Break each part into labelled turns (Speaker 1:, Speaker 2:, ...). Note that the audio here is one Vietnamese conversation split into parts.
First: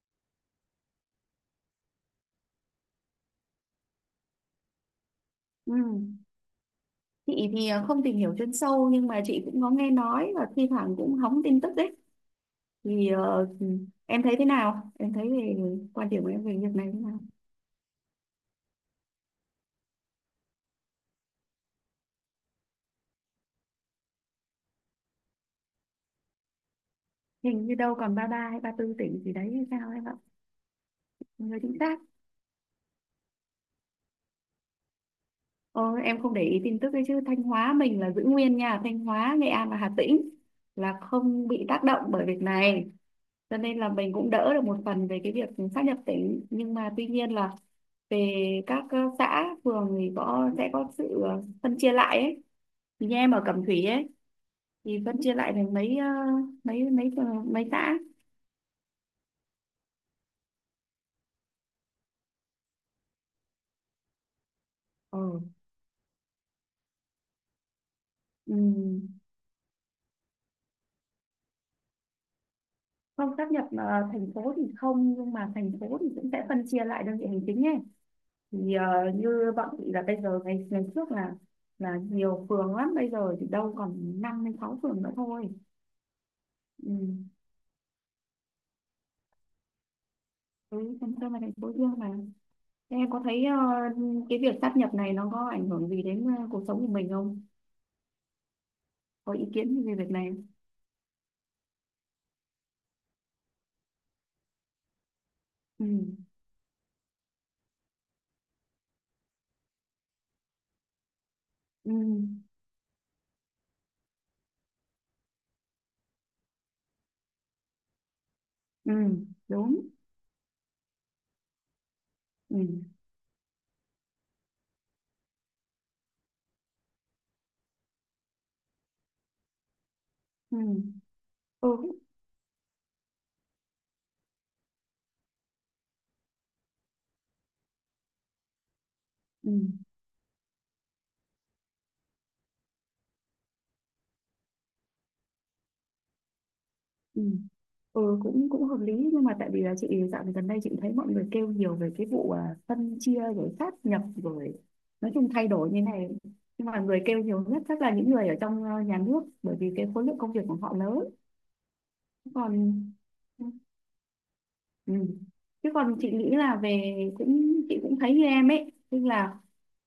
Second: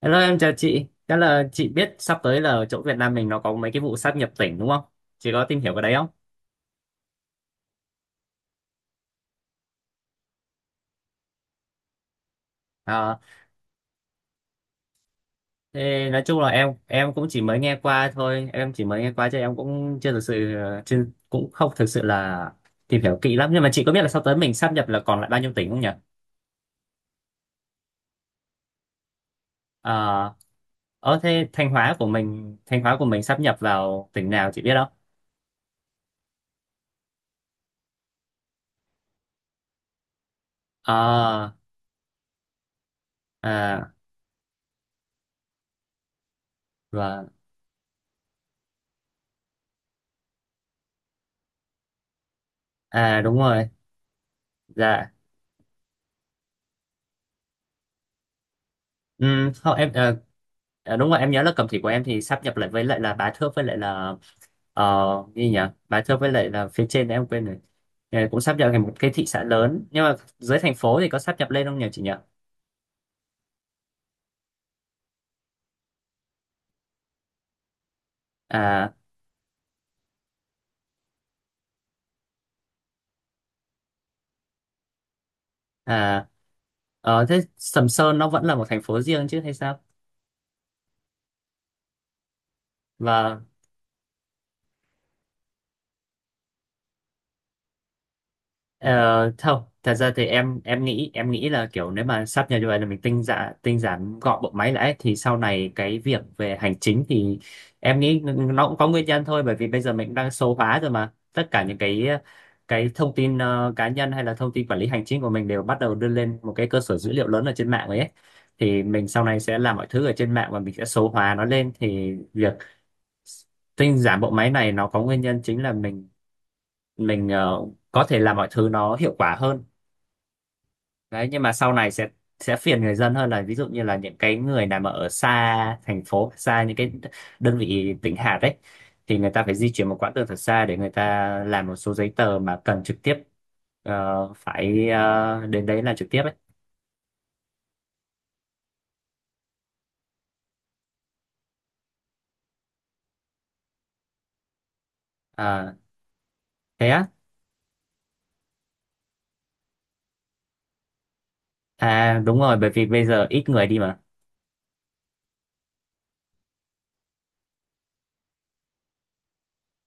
Speaker 1: Hello, em chào chị, chắc là chị biết sắp tới là ở chỗ Việt Nam mình nó có mấy cái vụ sáp nhập tỉnh đúng không? Chị có tìm hiểu
Speaker 2: Ừ.
Speaker 1: cái đấy không?
Speaker 2: Chị thì không tìm hiểu chuyên sâu, nhưng mà chị cũng có nghe nói và thi thoảng cũng hóng tin tức đấy, thì
Speaker 1: À,
Speaker 2: em thấy thế nào, em thấy về
Speaker 1: thế
Speaker 2: quan
Speaker 1: nói
Speaker 2: điểm của
Speaker 1: chung
Speaker 2: em
Speaker 1: là
Speaker 2: về
Speaker 1: em
Speaker 2: việc này thế
Speaker 1: em
Speaker 2: nào?
Speaker 1: cũng chỉ mới nghe qua thôi, em chỉ mới nghe qua chứ em cũng chưa thực sự, chưa, cũng không thực sự là tìm hiểu kỹ lắm, nhưng mà chị có biết là sắp tới mình sáp nhập là còn lại bao nhiêu tỉnh không nhỉ?
Speaker 2: Hình như đâu còn 33 hay 34 tỉnh gì đấy, hay sao
Speaker 1: À,
Speaker 2: em ạ.
Speaker 1: thế
Speaker 2: Người
Speaker 1: Thanh
Speaker 2: chính
Speaker 1: Hóa
Speaker 2: xác.
Speaker 1: của mình Thanh Hóa của mình sáp nhập vào tỉnh nào chị biết không?
Speaker 2: Ờ, em không để ý tin tức đấy, chứ Thanh Hóa mình là giữ nguyên nha. Thanh Hóa, Nghệ An và Hà Tĩnh là không
Speaker 1: À,
Speaker 2: bị tác động bởi việc này, cho nên là
Speaker 1: à,
Speaker 2: mình cũng đỡ được một phần về cái việc sáp nhập tỉnh. Nhưng mà tuy
Speaker 1: vâng.
Speaker 2: nhiên là về các xã phường thì có sẽ có sự phân chia lại ấy. Thì như
Speaker 1: À,
Speaker 2: em
Speaker 1: đúng
Speaker 2: ở Cẩm
Speaker 1: rồi.
Speaker 2: Thủy ấy, thì
Speaker 1: Dạ.
Speaker 2: phân chia lại thành mấy mấy mấy mấy xã.
Speaker 1: Ừ, không, em, đúng rồi em nhớ là cầm thị của em thì sáp nhập lại với lại là bá thước với lại là ờ
Speaker 2: Ừ.
Speaker 1: gì nhỉ, bá thước với lại là phía trên em quên rồi. Cũng sáp nhập thành một cái
Speaker 2: Ừ.
Speaker 1: thị xã lớn, nhưng mà dưới thành phố thì có sáp nhập lên không nhỉ chị nhỉ?
Speaker 2: Không sáp nhập, thành phố thì không, nhưng mà thành phố thì cũng sẽ phân chia lại đơn vị hành chính ấy. Thì
Speaker 1: À,
Speaker 2: như bọn chị là bây giờ, ngày ngày trước là nhiều phường lắm, bây giờ thì đâu còn năm đến sáu phường nữa thôi.
Speaker 1: à,
Speaker 2: Ừ.
Speaker 1: thế Sầm Sơn nó vẫn là một thành phố riêng chứ hay sao?
Speaker 2: Ừ, phân chia là thành phố riêng mà. Thế em có
Speaker 1: và
Speaker 2: thấy cái việc sáp nhập này nó có ảnh hưởng gì đến cuộc sống của mình không,
Speaker 1: Ờ,
Speaker 2: có ý
Speaker 1: Không,
Speaker 2: kiến
Speaker 1: thật
Speaker 2: về việc
Speaker 1: ra thì
Speaker 2: này?
Speaker 1: em nghĩ, là kiểu nếu mà sắp nhập như vậy là mình tinh giản gọn bộ máy lại ấy, thì sau này
Speaker 2: Ừ.
Speaker 1: cái việc về hành chính thì em nghĩ nó cũng có nguyên nhân thôi, bởi vì bây giờ mình cũng đang số hóa rồi mà tất cả những
Speaker 2: Ừ.
Speaker 1: cái thông tin cá nhân hay là thông tin quản lý hành chính của mình đều bắt đầu đưa lên một cái cơ sở dữ liệu lớn ở trên mạng rồi ấy, thì
Speaker 2: Ừ.
Speaker 1: mình sau này sẽ làm mọi
Speaker 2: Đúng.
Speaker 1: thứ ở trên mạng và mình sẽ số hóa nó lên, thì việc
Speaker 2: Ừ.
Speaker 1: tinh giản bộ máy này nó có nguyên nhân chính là mình, mình ờ, có thể làm mọi thứ nó hiệu quả hơn.
Speaker 2: Ừ.
Speaker 1: Đấy, nhưng mà sau
Speaker 2: Ừ.
Speaker 1: này sẽ phiền người dân hơn, là ví dụ như là những cái người nào mà ở xa thành phố, xa những cái đơn vị tỉnh hạt đấy, thì người ta
Speaker 2: Ừ.
Speaker 1: phải di chuyển một quãng đường thật xa để người ta làm một số giấy tờ mà cần trực tiếp, phải đến đấy là trực tiếp ấy.
Speaker 2: Ừ. Ừ. cũng cũng hợp lý, nhưng mà tại vì là chị dạo gần đây chị thấy mọi người kêu nhiều về cái vụ, à, phân chia rồi sát nhập rồi, nói chung thay đổi
Speaker 1: À,
Speaker 2: như này. Nhưng mà
Speaker 1: thế
Speaker 2: người
Speaker 1: á?
Speaker 2: kêu nhiều nhất chắc là những người ở trong nhà nước, bởi vì cái khối lượng công việc của họ lớn.
Speaker 1: À, đúng
Speaker 2: Còn.
Speaker 1: rồi, bởi vì bây giờ
Speaker 2: Ừ.
Speaker 1: ít người đi mà.
Speaker 2: Ừ. Chứ còn chị nghĩ là về, cũng chị cũng thấy như em ấy, tức là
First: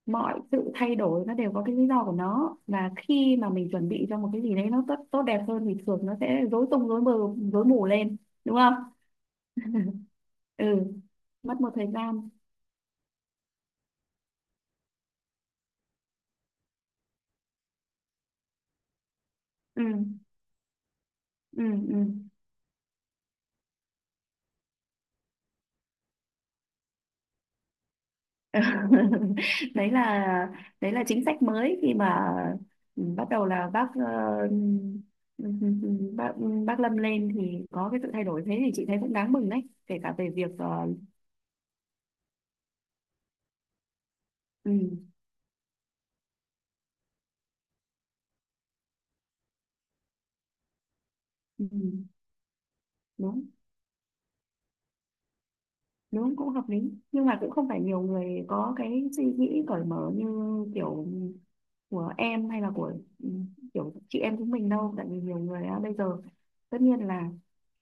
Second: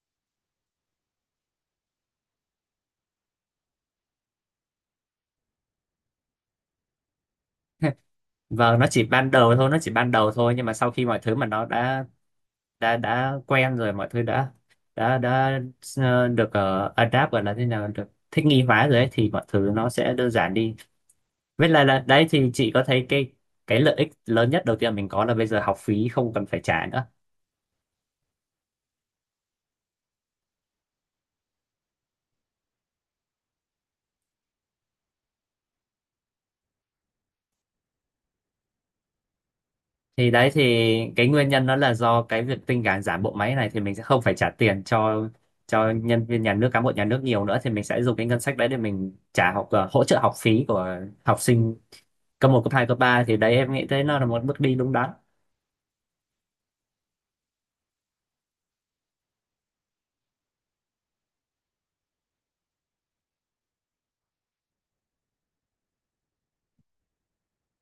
Speaker 2: mọi sự thay đổi nó đều có cái lý do của nó, và khi mà mình chuẩn bị cho một cái gì đấy nó tốt tốt đẹp hơn thì thường nó sẽ rối tung rối mù lên, đúng không?
Speaker 1: Vâng, nó chỉ ban đầu thôi, nó chỉ ban đầu thôi, nhưng
Speaker 2: Ừ.
Speaker 1: mà sau khi mọi thứ mà
Speaker 2: Mất
Speaker 1: nó
Speaker 2: một thời
Speaker 1: đã,
Speaker 2: gian.
Speaker 1: đã quen rồi, mọi thứ đã được, adapt, gọi là thế nào, được thích nghi hóa rồi ấy, thì mọi thứ nó sẽ
Speaker 2: Ừ.
Speaker 1: đơn giản đi.
Speaker 2: Ừ.
Speaker 1: Với lại
Speaker 2: Ừ.
Speaker 1: là đấy, thì chị có thấy cái lợi ích lớn nhất đầu tiên mình có là bây giờ học phí không cần phải trả nữa.
Speaker 2: đấy là đấy là chính sách mới, khi mà bắt đầu là bác ờ, ừ, ừ, ừ, ừ, bác Lâm lên, thì có cái sự thay đổi, thế thì chị thấy cũng đáng mừng đấy, kể cả về
Speaker 1: Thì đấy
Speaker 2: việc.
Speaker 1: thì
Speaker 2: ờ,
Speaker 1: cái nguyên nhân đó là do cái việc tinh giản giảm bộ máy này, thì mình sẽ không phải trả tiền
Speaker 2: ừ,
Speaker 1: cho nhân viên nhà nước, cán bộ nhà nước nhiều nữa, thì mình sẽ dùng cái ngân sách đấy để mình hỗ trợ học phí của học
Speaker 2: ừ,
Speaker 1: sinh cấp 1 cấp 2 cấp 3, thì
Speaker 2: đúng
Speaker 1: đấy em nghĩ thấy nó là một bước đi đúng đắn.
Speaker 2: đúng, cũng hợp lý, nhưng mà cũng không phải nhiều người có cái suy nghĩ cởi mở như kiểu của em, hay là của ừ, kiểu chị em chúng mình đâu. Tại vì nhiều người á, bây giờ, tất nhiên là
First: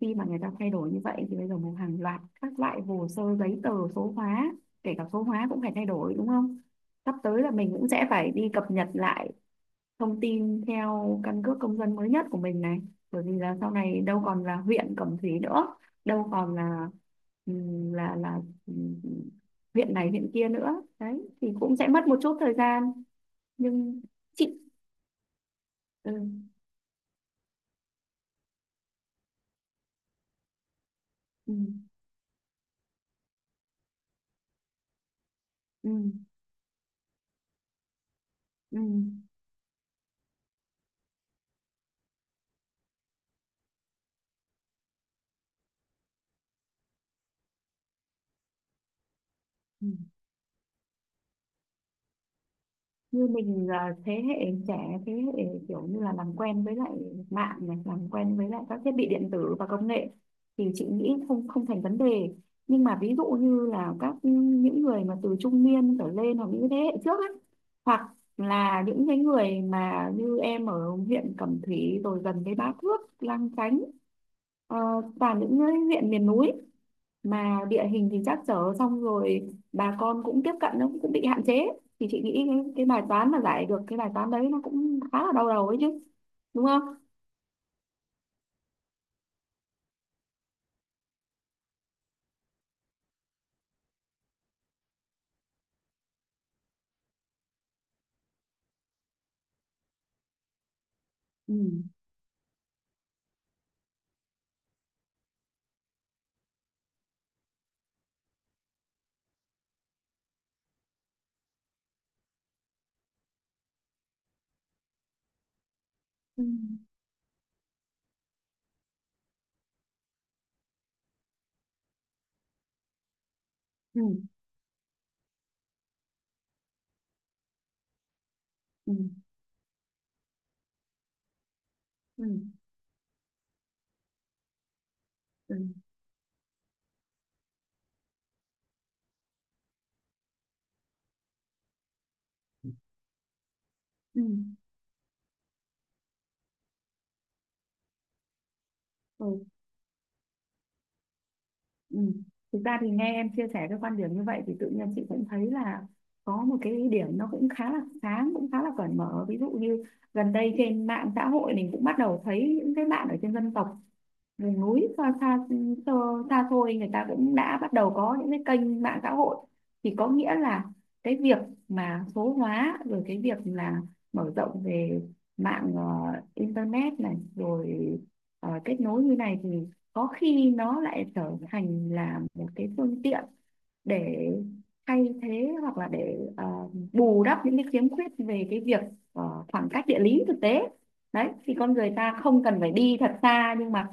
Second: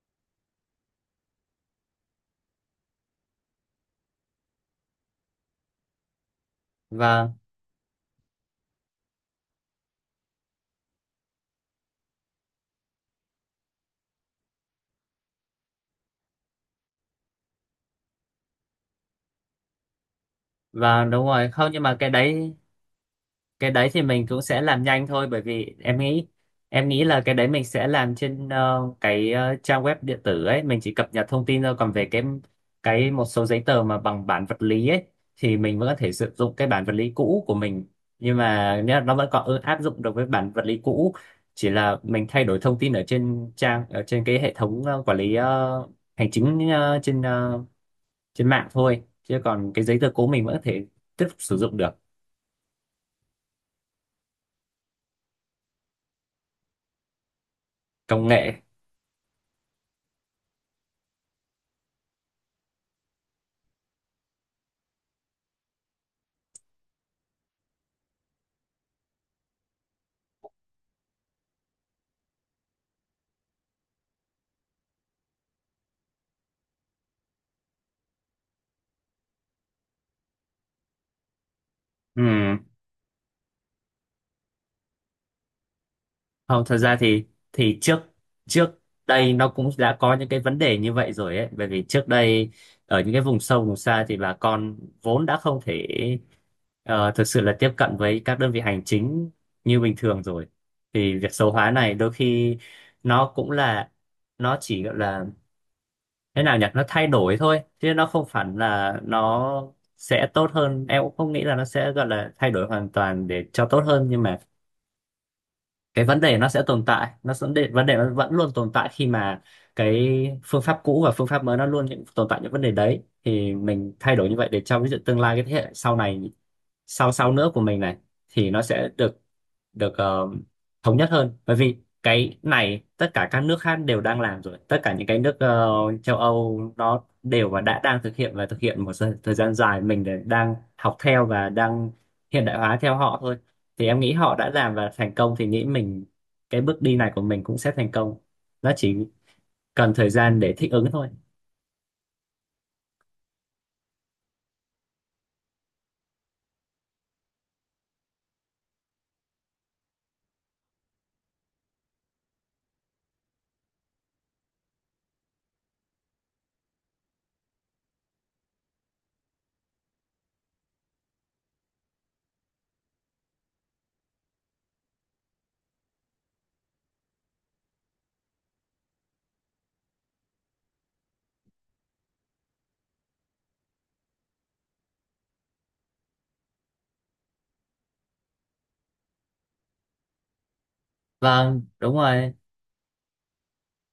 Speaker 2: khi mà người ta thay đổi như vậy thì bây giờ một hàng loạt các loại hồ sơ giấy tờ số hóa, kể cả số hóa cũng phải thay đổi, đúng không? Sắp
Speaker 1: và
Speaker 2: tới là mình cũng sẽ phải đi cập nhật lại thông tin theo căn cước công dân mới nhất của mình này, bởi vì là sau này đâu còn là huyện Cẩm Thủy nữa, đâu còn là là ừm, huyện này huyện kia nữa
Speaker 1: Vâng, đúng
Speaker 2: đấy,
Speaker 1: rồi,
Speaker 2: thì
Speaker 1: không,
Speaker 2: cũng
Speaker 1: nhưng
Speaker 2: sẽ
Speaker 1: mà
Speaker 2: mất
Speaker 1: cái
Speaker 2: một chút thời
Speaker 1: đấy,
Speaker 2: gian.
Speaker 1: cái đấy thì
Speaker 2: Nhưng
Speaker 1: mình cũng
Speaker 2: chị.
Speaker 1: sẽ làm nhanh thôi, bởi vì em
Speaker 2: Ừ.
Speaker 1: nghĩ, là cái đấy mình sẽ làm trên, cái, trang web điện tử ấy, mình chỉ cập nhật thông
Speaker 2: Ừ.
Speaker 1: tin thôi, còn về cái một số giấy tờ mà bằng bản vật lý ấy, thì mình vẫn
Speaker 2: Ừ.
Speaker 1: có thể sử dụng cái bản vật lý cũ của mình, nhưng mà
Speaker 2: Ừ.
Speaker 1: nhá, nó vẫn còn áp dụng được với bản vật lý cũ, chỉ là mình thay đổi thông tin ở trên trang, ở trên cái hệ thống quản lý hành chính, trên mạng thôi, chứ còn cái
Speaker 2: Ừ.
Speaker 1: giấy tờ cố mình vẫn có thể tiếp tục sử dụng được.
Speaker 2: Như mình là thế hệ trẻ, thế hệ kiểu như là làm quen với lại mạng này, làm
Speaker 1: Công
Speaker 2: quen với
Speaker 1: nghệ.
Speaker 2: lại các thiết bị điện tử và công nghệ thì chị nghĩ không không thành vấn đề. Nhưng mà ví dụ như là các những người mà từ trung niên trở lên, hoặc những thế hệ trước ấy, hoặc là những cái người mà như em ở huyện Cẩm Thủy, rồi gần với Bá Thước, Lang Chánh, ờ, toàn những cái huyện miền núi mà địa hình thì trắc trở, xong rồi bà con cũng tiếp cận nó cũng bị hạn chế, thì chị
Speaker 1: Ừ.
Speaker 2: nghĩ cái bài toán mà giải được cái bài toán đấy nó cũng khá là đau đầu ấy chứ,
Speaker 1: Không,
Speaker 2: đúng
Speaker 1: thật
Speaker 2: không?
Speaker 1: ra thì trước, trước đây nó cũng đã có những cái vấn đề như vậy rồi ấy, bởi vì trước đây ở những cái vùng sâu vùng xa thì bà con vốn đã không thể, thực sự là tiếp cận với các đơn vị hành chính như bình thường rồi, thì việc số
Speaker 2: Ừ.
Speaker 1: hóa này đôi khi nó cũng là, nó chỉ gọi là, thế nào nhỉ, nó thay đổi thôi chứ nó không hẳn là nó sẽ tốt hơn, em cũng không nghĩ là nó sẽ gọi là thay đổi hoàn toàn để cho tốt hơn, nhưng mà cái vấn đề
Speaker 2: Ừ.
Speaker 1: nó sẽ tồn tại, nó vấn vấn đề nó vẫn luôn tồn tại khi mà cái phương pháp cũ và phương pháp mới nó luôn những tồn tại những vấn đề đấy, thì mình
Speaker 2: Ừ.
Speaker 1: thay đổi như vậy để cho ví dụ tương lai cái thế hệ sau này, sau sau nữa của mình này, thì nó sẽ
Speaker 2: Ừ.
Speaker 1: được, được ờ, thống nhất hơn, bởi vì
Speaker 2: Ừ.
Speaker 1: cái này tất cả các nước khác đều đang làm rồi, tất cả những cái nước
Speaker 2: Ừ.
Speaker 1: châu Âu nó đều và đã đang thực hiện và thực hiện một thời thời gian dài, mình để đang học theo và đang hiện đại hóa theo họ thôi, thì em nghĩ
Speaker 2: Ừ.
Speaker 1: họ đã làm và thành công thì nghĩ mình cái bước đi này của mình cũng sẽ thành công, nó chỉ
Speaker 2: Ừ.
Speaker 1: cần thời gian để thích ứng thôi.
Speaker 2: Ừ. Thực ra thì nghe em chia sẻ cái quan điểm như vậy thì tự nhiên chị cũng thấy là có một cái điểm nó cũng khá là sáng, cũng khá là cởi mở. Ví dụ như gần đây trên mạng xã hội mình cũng bắt đầu thấy những cái bạn ở trên dân tộc miền núi xa xôi, người ta cũng đã bắt đầu có những cái kênh mạng xã hội, thì có nghĩa là cái việc mà số hóa rồi cái việc là mở rộng về mạng internet này rồi kết nối như này, thì có khi nó lại trở thành là một cái phương tiện để thay thế, hoặc là để bù đắp những cái khiếm khuyết về cái việc khoảng cách địa lý thực tế đấy, thì
Speaker 1: Vâng,
Speaker 2: con người
Speaker 1: đúng
Speaker 2: ta
Speaker 1: rồi.
Speaker 2: không cần phải đi thật xa, nhưng mà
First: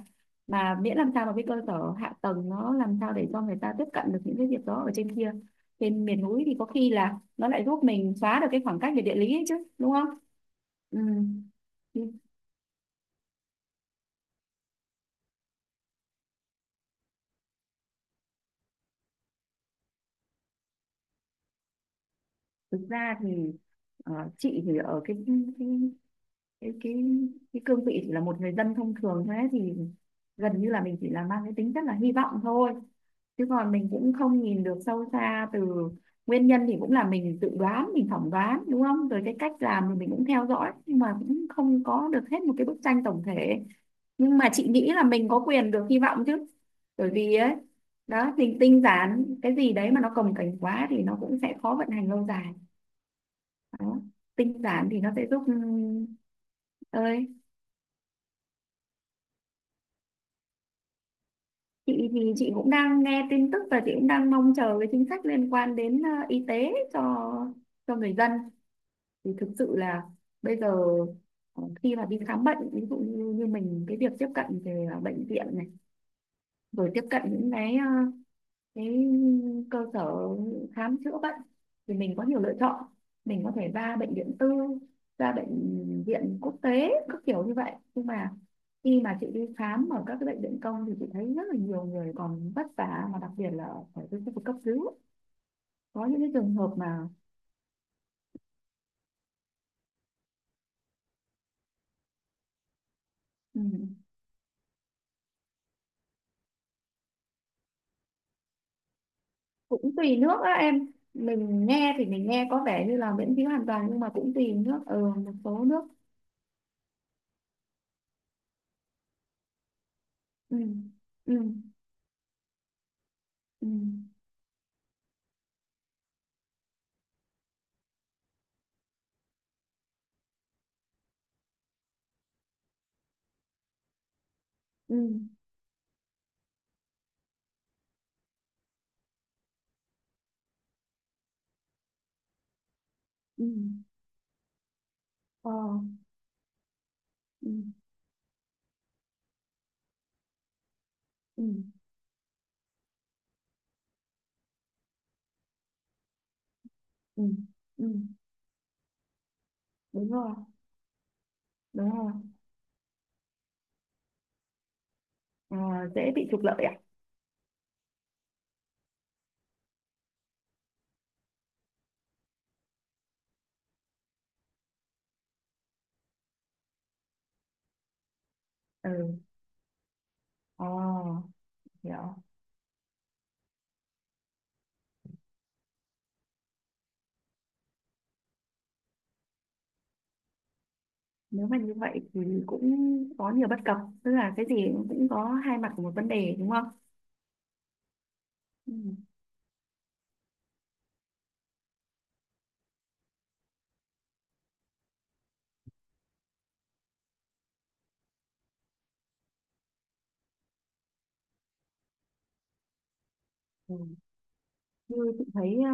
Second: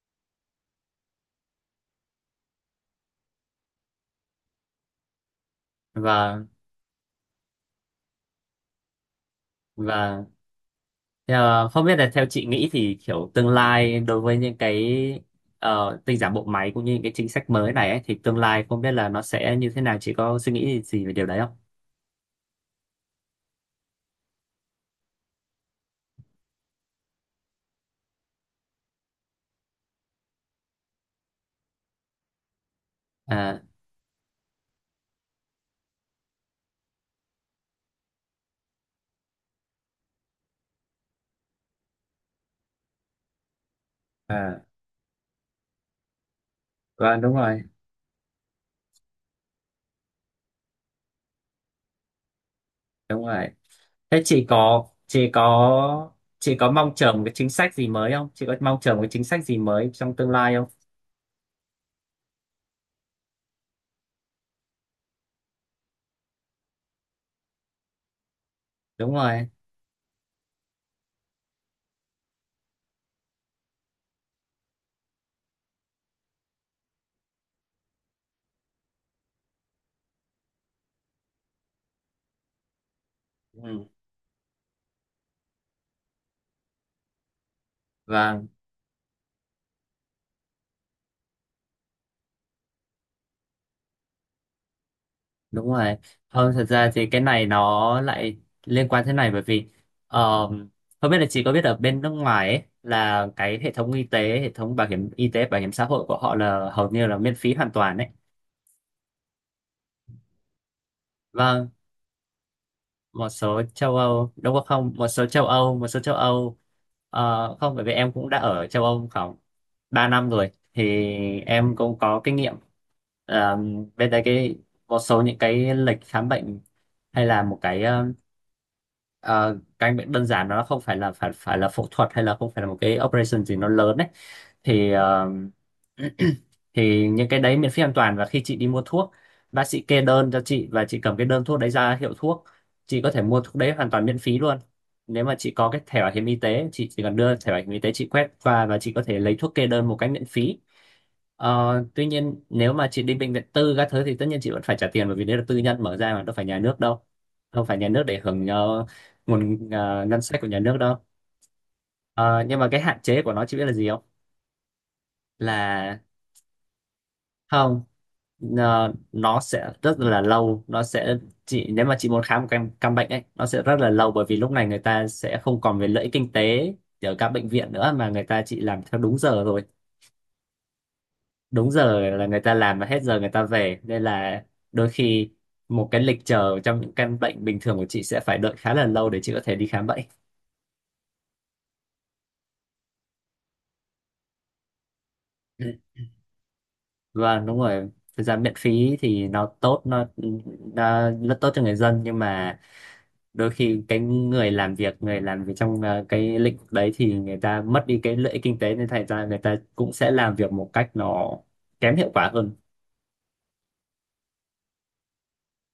Speaker 2: miễn làm sao mà cái cơ sở hạ tầng nó làm sao để cho người ta tiếp cận được những cái việc đó ở trên kia, trên miền núi,
Speaker 1: và
Speaker 2: thì có khi là nó lại giúp mình xóa được cái khoảng cách về địa lý ấy chứ, đúng không?
Speaker 1: và
Speaker 2: Ừ.
Speaker 1: ờ, Không biết
Speaker 2: Thì
Speaker 1: là theo chị nghĩ thì kiểu tương lai đối với những cái, tinh giản bộ máy cũng như những cái chính sách mới này ấy, thì tương lai không biết là nó sẽ như thế nào, chị có suy nghĩ gì về điều đấy không?
Speaker 2: thực ra thì ờ, chị thì ở cái cái, cái cương vị chỉ là một người dân thông thường thôi ấy, thì gần như là mình chỉ là mang cái tính rất là hy vọng thôi, chứ
Speaker 1: À,
Speaker 2: còn mình cũng không nhìn được sâu xa từ nguyên nhân, thì cũng là mình tự đoán, mình phỏng đoán đúng không, rồi cái cách làm thì mình cũng theo dõi, nhưng mà cũng không có được hết một cái bức tranh tổng thể. Nhưng mà
Speaker 1: à,
Speaker 2: chị nghĩ là mình có quyền được hy vọng chứ, bởi
Speaker 1: vâng, đúng
Speaker 2: vì ấy
Speaker 1: rồi,
Speaker 2: đó, mình tinh giản cái gì đấy mà nó cồng kềnh quá thì nó cũng sẽ khó vận hành lâu dài
Speaker 1: đúng rồi.
Speaker 2: đó.
Speaker 1: Thế chị
Speaker 2: Tinh
Speaker 1: có
Speaker 2: giản thì nó sẽ
Speaker 1: chị
Speaker 2: giúp
Speaker 1: có chị có mong chờ một
Speaker 2: ơi,
Speaker 1: cái chính sách gì mới không? Chị có mong chờ một cái chính sách gì mới trong tương lai không?
Speaker 2: chị thì chị cũng đang nghe tin tức và chị cũng đang mong chờ cái chính sách liên quan đến y tế cho người dân.
Speaker 1: Đúng
Speaker 2: Thì
Speaker 1: rồi.
Speaker 2: thực sự là bây giờ khi mà đi khám bệnh ví dụ như, như mình, cái việc tiếp cận về bệnh viện này, rồi tiếp cận những cái cái cơ sở khám chữa bệnh thì mình có nhiều lựa chọn, mình có thể
Speaker 1: Ừ.
Speaker 2: ra bệnh viện tư, ra bệnh viện quốc tế các kiểu như vậy. Nhưng mà
Speaker 1: Vâng,
Speaker 2: khi mà chị đi khám ở các cái bệnh viện công thì chị thấy rất là nhiều người còn vất vả, mà đặc biệt là ở ở cái khu vực cấp cứu,
Speaker 1: đúng rồi.
Speaker 2: có những cái
Speaker 1: Không,
Speaker 2: trường
Speaker 1: thật
Speaker 2: hợp
Speaker 1: ra thì
Speaker 2: mà
Speaker 1: cái này nó lại liên quan thế này, bởi vì ờm, không biết là chị có biết ở bên nước ngoài ấy, là cái
Speaker 2: ừ,
Speaker 1: hệ thống y tế, hệ thống bảo hiểm y tế, bảo hiểm xã hội của họ là hầu như là miễn phí hoàn toàn đấy.
Speaker 2: cũng tùy nước á em. Mình
Speaker 1: Vâng,
Speaker 2: nghe thì mình nghe có vẻ như là
Speaker 1: một
Speaker 2: miễn phí
Speaker 1: số
Speaker 2: hoàn toàn,
Speaker 1: châu
Speaker 2: nhưng mà
Speaker 1: Âu,
Speaker 2: cũng tùy
Speaker 1: đúng
Speaker 2: nước,
Speaker 1: không,
Speaker 2: ở
Speaker 1: một số
Speaker 2: một
Speaker 1: châu
Speaker 2: số
Speaker 1: Âu
Speaker 2: nước.
Speaker 1: một số châu Âu Không, bởi vì em cũng đã ở châu Âu không 3 năm rồi,
Speaker 2: Ừ.
Speaker 1: thì
Speaker 2: Ừ.
Speaker 1: em cũng có kinh nghiệm. Ờ,
Speaker 2: Ừ.
Speaker 1: bên đây cái một số những cái lịch khám bệnh hay là một cái, ờ, căn bệnh đơn giản, nó không phải là, phải phải là phẫu thuật hay là không phải là một cái operation gì nó lớn đấy, thì
Speaker 2: Ừ.
Speaker 1: thì những cái đấy miễn phí hoàn toàn, và khi chị đi mua thuốc, bác sĩ kê đơn cho chị và chị cầm cái đơn thuốc đấy ra hiệu thuốc, chị có thể mua
Speaker 2: Ừ.
Speaker 1: thuốc đấy hoàn toàn miễn phí luôn. Nếu mà chị
Speaker 2: Ờ.
Speaker 1: có cái thẻ bảo hiểm y tế, chị chỉ cần đưa
Speaker 2: Ừ.
Speaker 1: thẻ bảo hiểm y tế, chị quét, và chị có thể lấy thuốc kê đơn một cách miễn phí.
Speaker 2: Ừ.
Speaker 1: Ờ, tuy nhiên nếu mà chị đi bệnh viện tư các thứ thì tất nhiên chị vẫn phải trả tiền, bởi vì đấy là tư nhân mở ra, mà đâu phải nhà nước đâu,
Speaker 2: Ừ.
Speaker 1: đâu phải
Speaker 2: Ừ.
Speaker 1: nhà nước để hưởng nguồn
Speaker 2: Đúng
Speaker 1: ngân
Speaker 2: rồi.
Speaker 1: sách của nhà nước đâu.
Speaker 2: Đúng rồi.
Speaker 1: Ờ, nhưng mà cái hạn chế của nó chị biết là gì không?
Speaker 2: Ờ,
Speaker 1: Là
Speaker 2: dễ bị trục lợi à?
Speaker 1: không, nó sẽ rất là lâu, nó sẽ, chị nếu mà chị muốn khám một căn bệnh ấy, nó sẽ rất là lâu, bởi vì lúc này người ta sẽ không còn về lợi ích kinh tế ở các bệnh viện nữa, mà người ta chỉ làm theo đúng
Speaker 2: Ừ.
Speaker 1: giờ rồi,
Speaker 2: Ờ.
Speaker 1: đúng giờ
Speaker 2: Hiểu.
Speaker 1: là người ta làm và hết giờ người ta về, nên là đôi khi một cái lịch chờ trong những căn bệnh bình thường của chị sẽ phải đợi khá là lâu để chị có thể đi khám bệnh.
Speaker 2: Nếu mà như vậy thì cũng có nhiều bất cập, tức là cái gì cũng có hai
Speaker 1: Ừ.
Speaker 2: mặt của một vấn đề, đúng không?
Speaker 1: Vâng, đúng rồi. Thực ra miễn
Speaker 2: Ừ.
Speaker 1: phí thì nó tốt, nó rất tốt cho người dân, nhưng mà đôi khi cái người làm việc, người làm việc trong cái lĩnh vực đấy, thì người ta mất đi cái lợi ích kinh tế nên thành ra người ta cũng sẽ làm việc một cách nó kém hiệu quả hơn.
Speaker 2: Ừ. Như chị thấy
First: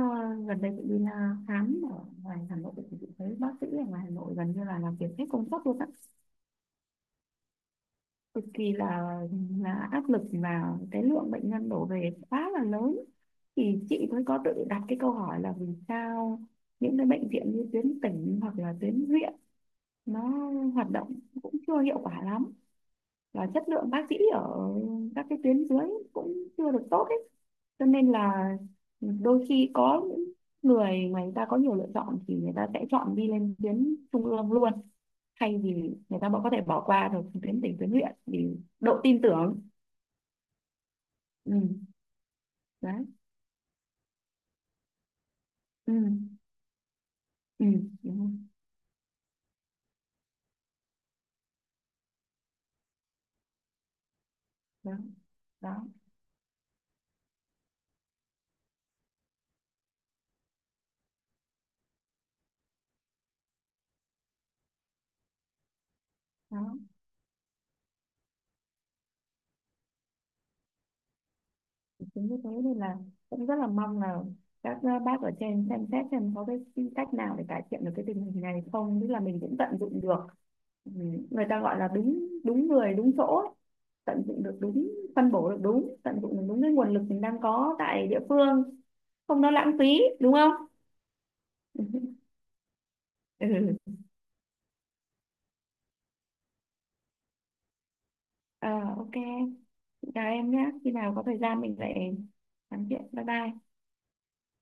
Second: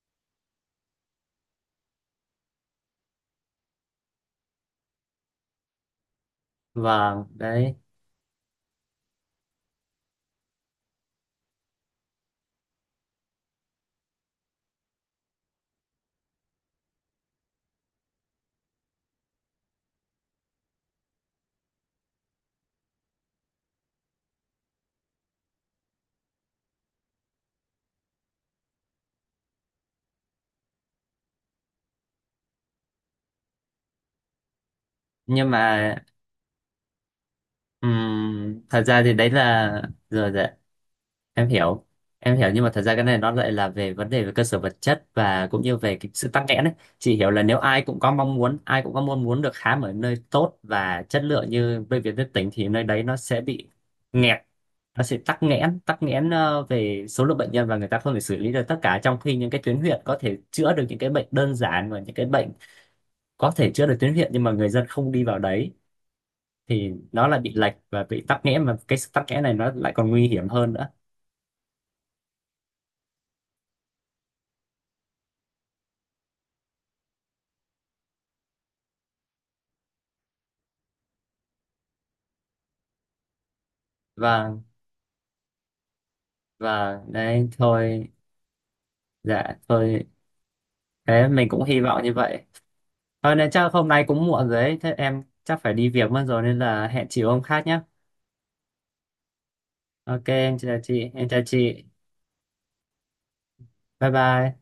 Speaker 2: gần đây chị đi là khám ở ngoài Hà Nội thì chị thấy bác sĩ ở ngoài Hà Nội gần như là làm việc hết công suất luôn á,
Speaker 1: Vâng, đấy,
Speaker 2: cực kỳ là áp lực, và cái lượng bệnh nhân đổ về quá là lớn. Thì chị mới có tự đặt cái câu hỏi là vì sao những cái bệnh viện như tuyến tỉnh hoặc là tuyến huyện nó hoạt động cũng chưa hiệu quả lắm, là chất lượng bác sĩ ở các cái tuyến dưới cũng chưa được tốt ấy, cho nên là đôi khi có những người mà người ta có nhiều lựa chọn thì người ta sẽ chọn đi lên tuyến trung ương luôn,
Speaker 1: nhưng
Speaker 2: thay vì
Speaker 1: mà
Speaker 2: người ta có thể bỏ qua được tuyến tỉnh, tuyến huyện vì
Speaker 1: thật
Speaker 2: độ
Speaker 1: ra thì
Speaker 2: tin
Speaker 1: đấy
Speaker 2: tưởng.
Speaker 1: là, rồi rồi, em
Speaker 2: Ừ.
Speaker 1: hiểu, em hiểu, nhưng mà thật ra cái
Speaker 2: Đấy.
Speaker 1: này nó lại là về vấn đề về cơ sở vật chất và cũng như về cái sự
Speaker 2: Ừ.
Speaker 1: tắc nghẽn ấy, chị hiểu là nếu
Speaker 2: Ừ.
Speaker 1: ai cũng có
Speaker 2: Đúng rồi.
Speaker 1: mong muốn, ai cũng có mong muốn được khám ở nơi tốt và chất lượng như bệnh viện tuyến tỉnh, thì nơi đấy nó sẽ bị nghẹt,
Speaker 2: Đó.
Speaker 1: nó sẽ tắc nghẽn,
Speaker 2: Đó.
Speaker 1: tắc nghẽn về số lượng bệnh nhân, và người ta không thể xử lý được tất cả, trong khi những cái tuyến huyện có thể chữa được những cái bệnh đơn giản và những cái bệnh có thể chữa được tuyến huyện, nhưng mà người dân không đi vào đấy,
Speaker 2: Đó,
Speaker 1: thì nó lại bị lệch và bị tắc nghẽn, mà cái sự tắc nghẽn này nó lại còn nguy hiểm hơn nữa.
Speaker 2: chính như thế nên là cũng rất là mong là các bác ở trên xem xét xem có cái cách nào để cải thiện được cái tình hình này không, tức là mình cũng tận dụng được. Ừ, người ta gọi là đúng, đúng người đúng chỗ ấy. Tận dụng được
Speaker 1: và
Speaker 2: đúng, phân bổ được đúng, tận dụng được đúng cái nguồn
Speaker 1: Và
Speaker 2: lực mình đang
Speaker 1: đấy
Speaker 2: có tại
Speaker 1: thôi,
Speaker 2: địa phương, không nó
Speaker 1: dạ
Speaker 2: lãng phí,
Speaker 1: thôi,
Speaker 2: đúng không?
Speaker 1: thế mình cũng hy vọng như vậy thôi, nên chắc hôm
Speaker 2: Ừ.
Speaker 1: nay cũng muộn rồi đấy, thế em chắc phải đi việc mất rồi nên là hẹn chị hôm khác nhé.
Speaker 2: Ờ, ok, chị
Speaker 1: Ok,
Speaker 2: chào em
Speaker 1: em
Speaker 2: nhé,
Speaker 1: chào
Speaker 2: khi
Speaker 1: chị,
Speaker 2: nào có
Speaker 1: em
Speaker 2: thời
Speaker 1: chào
Speaker 2: gian mình
Speaker 1: chị,
Speaker 2: lại nói chuyện, bye bye.
Speaker 1: bye bye.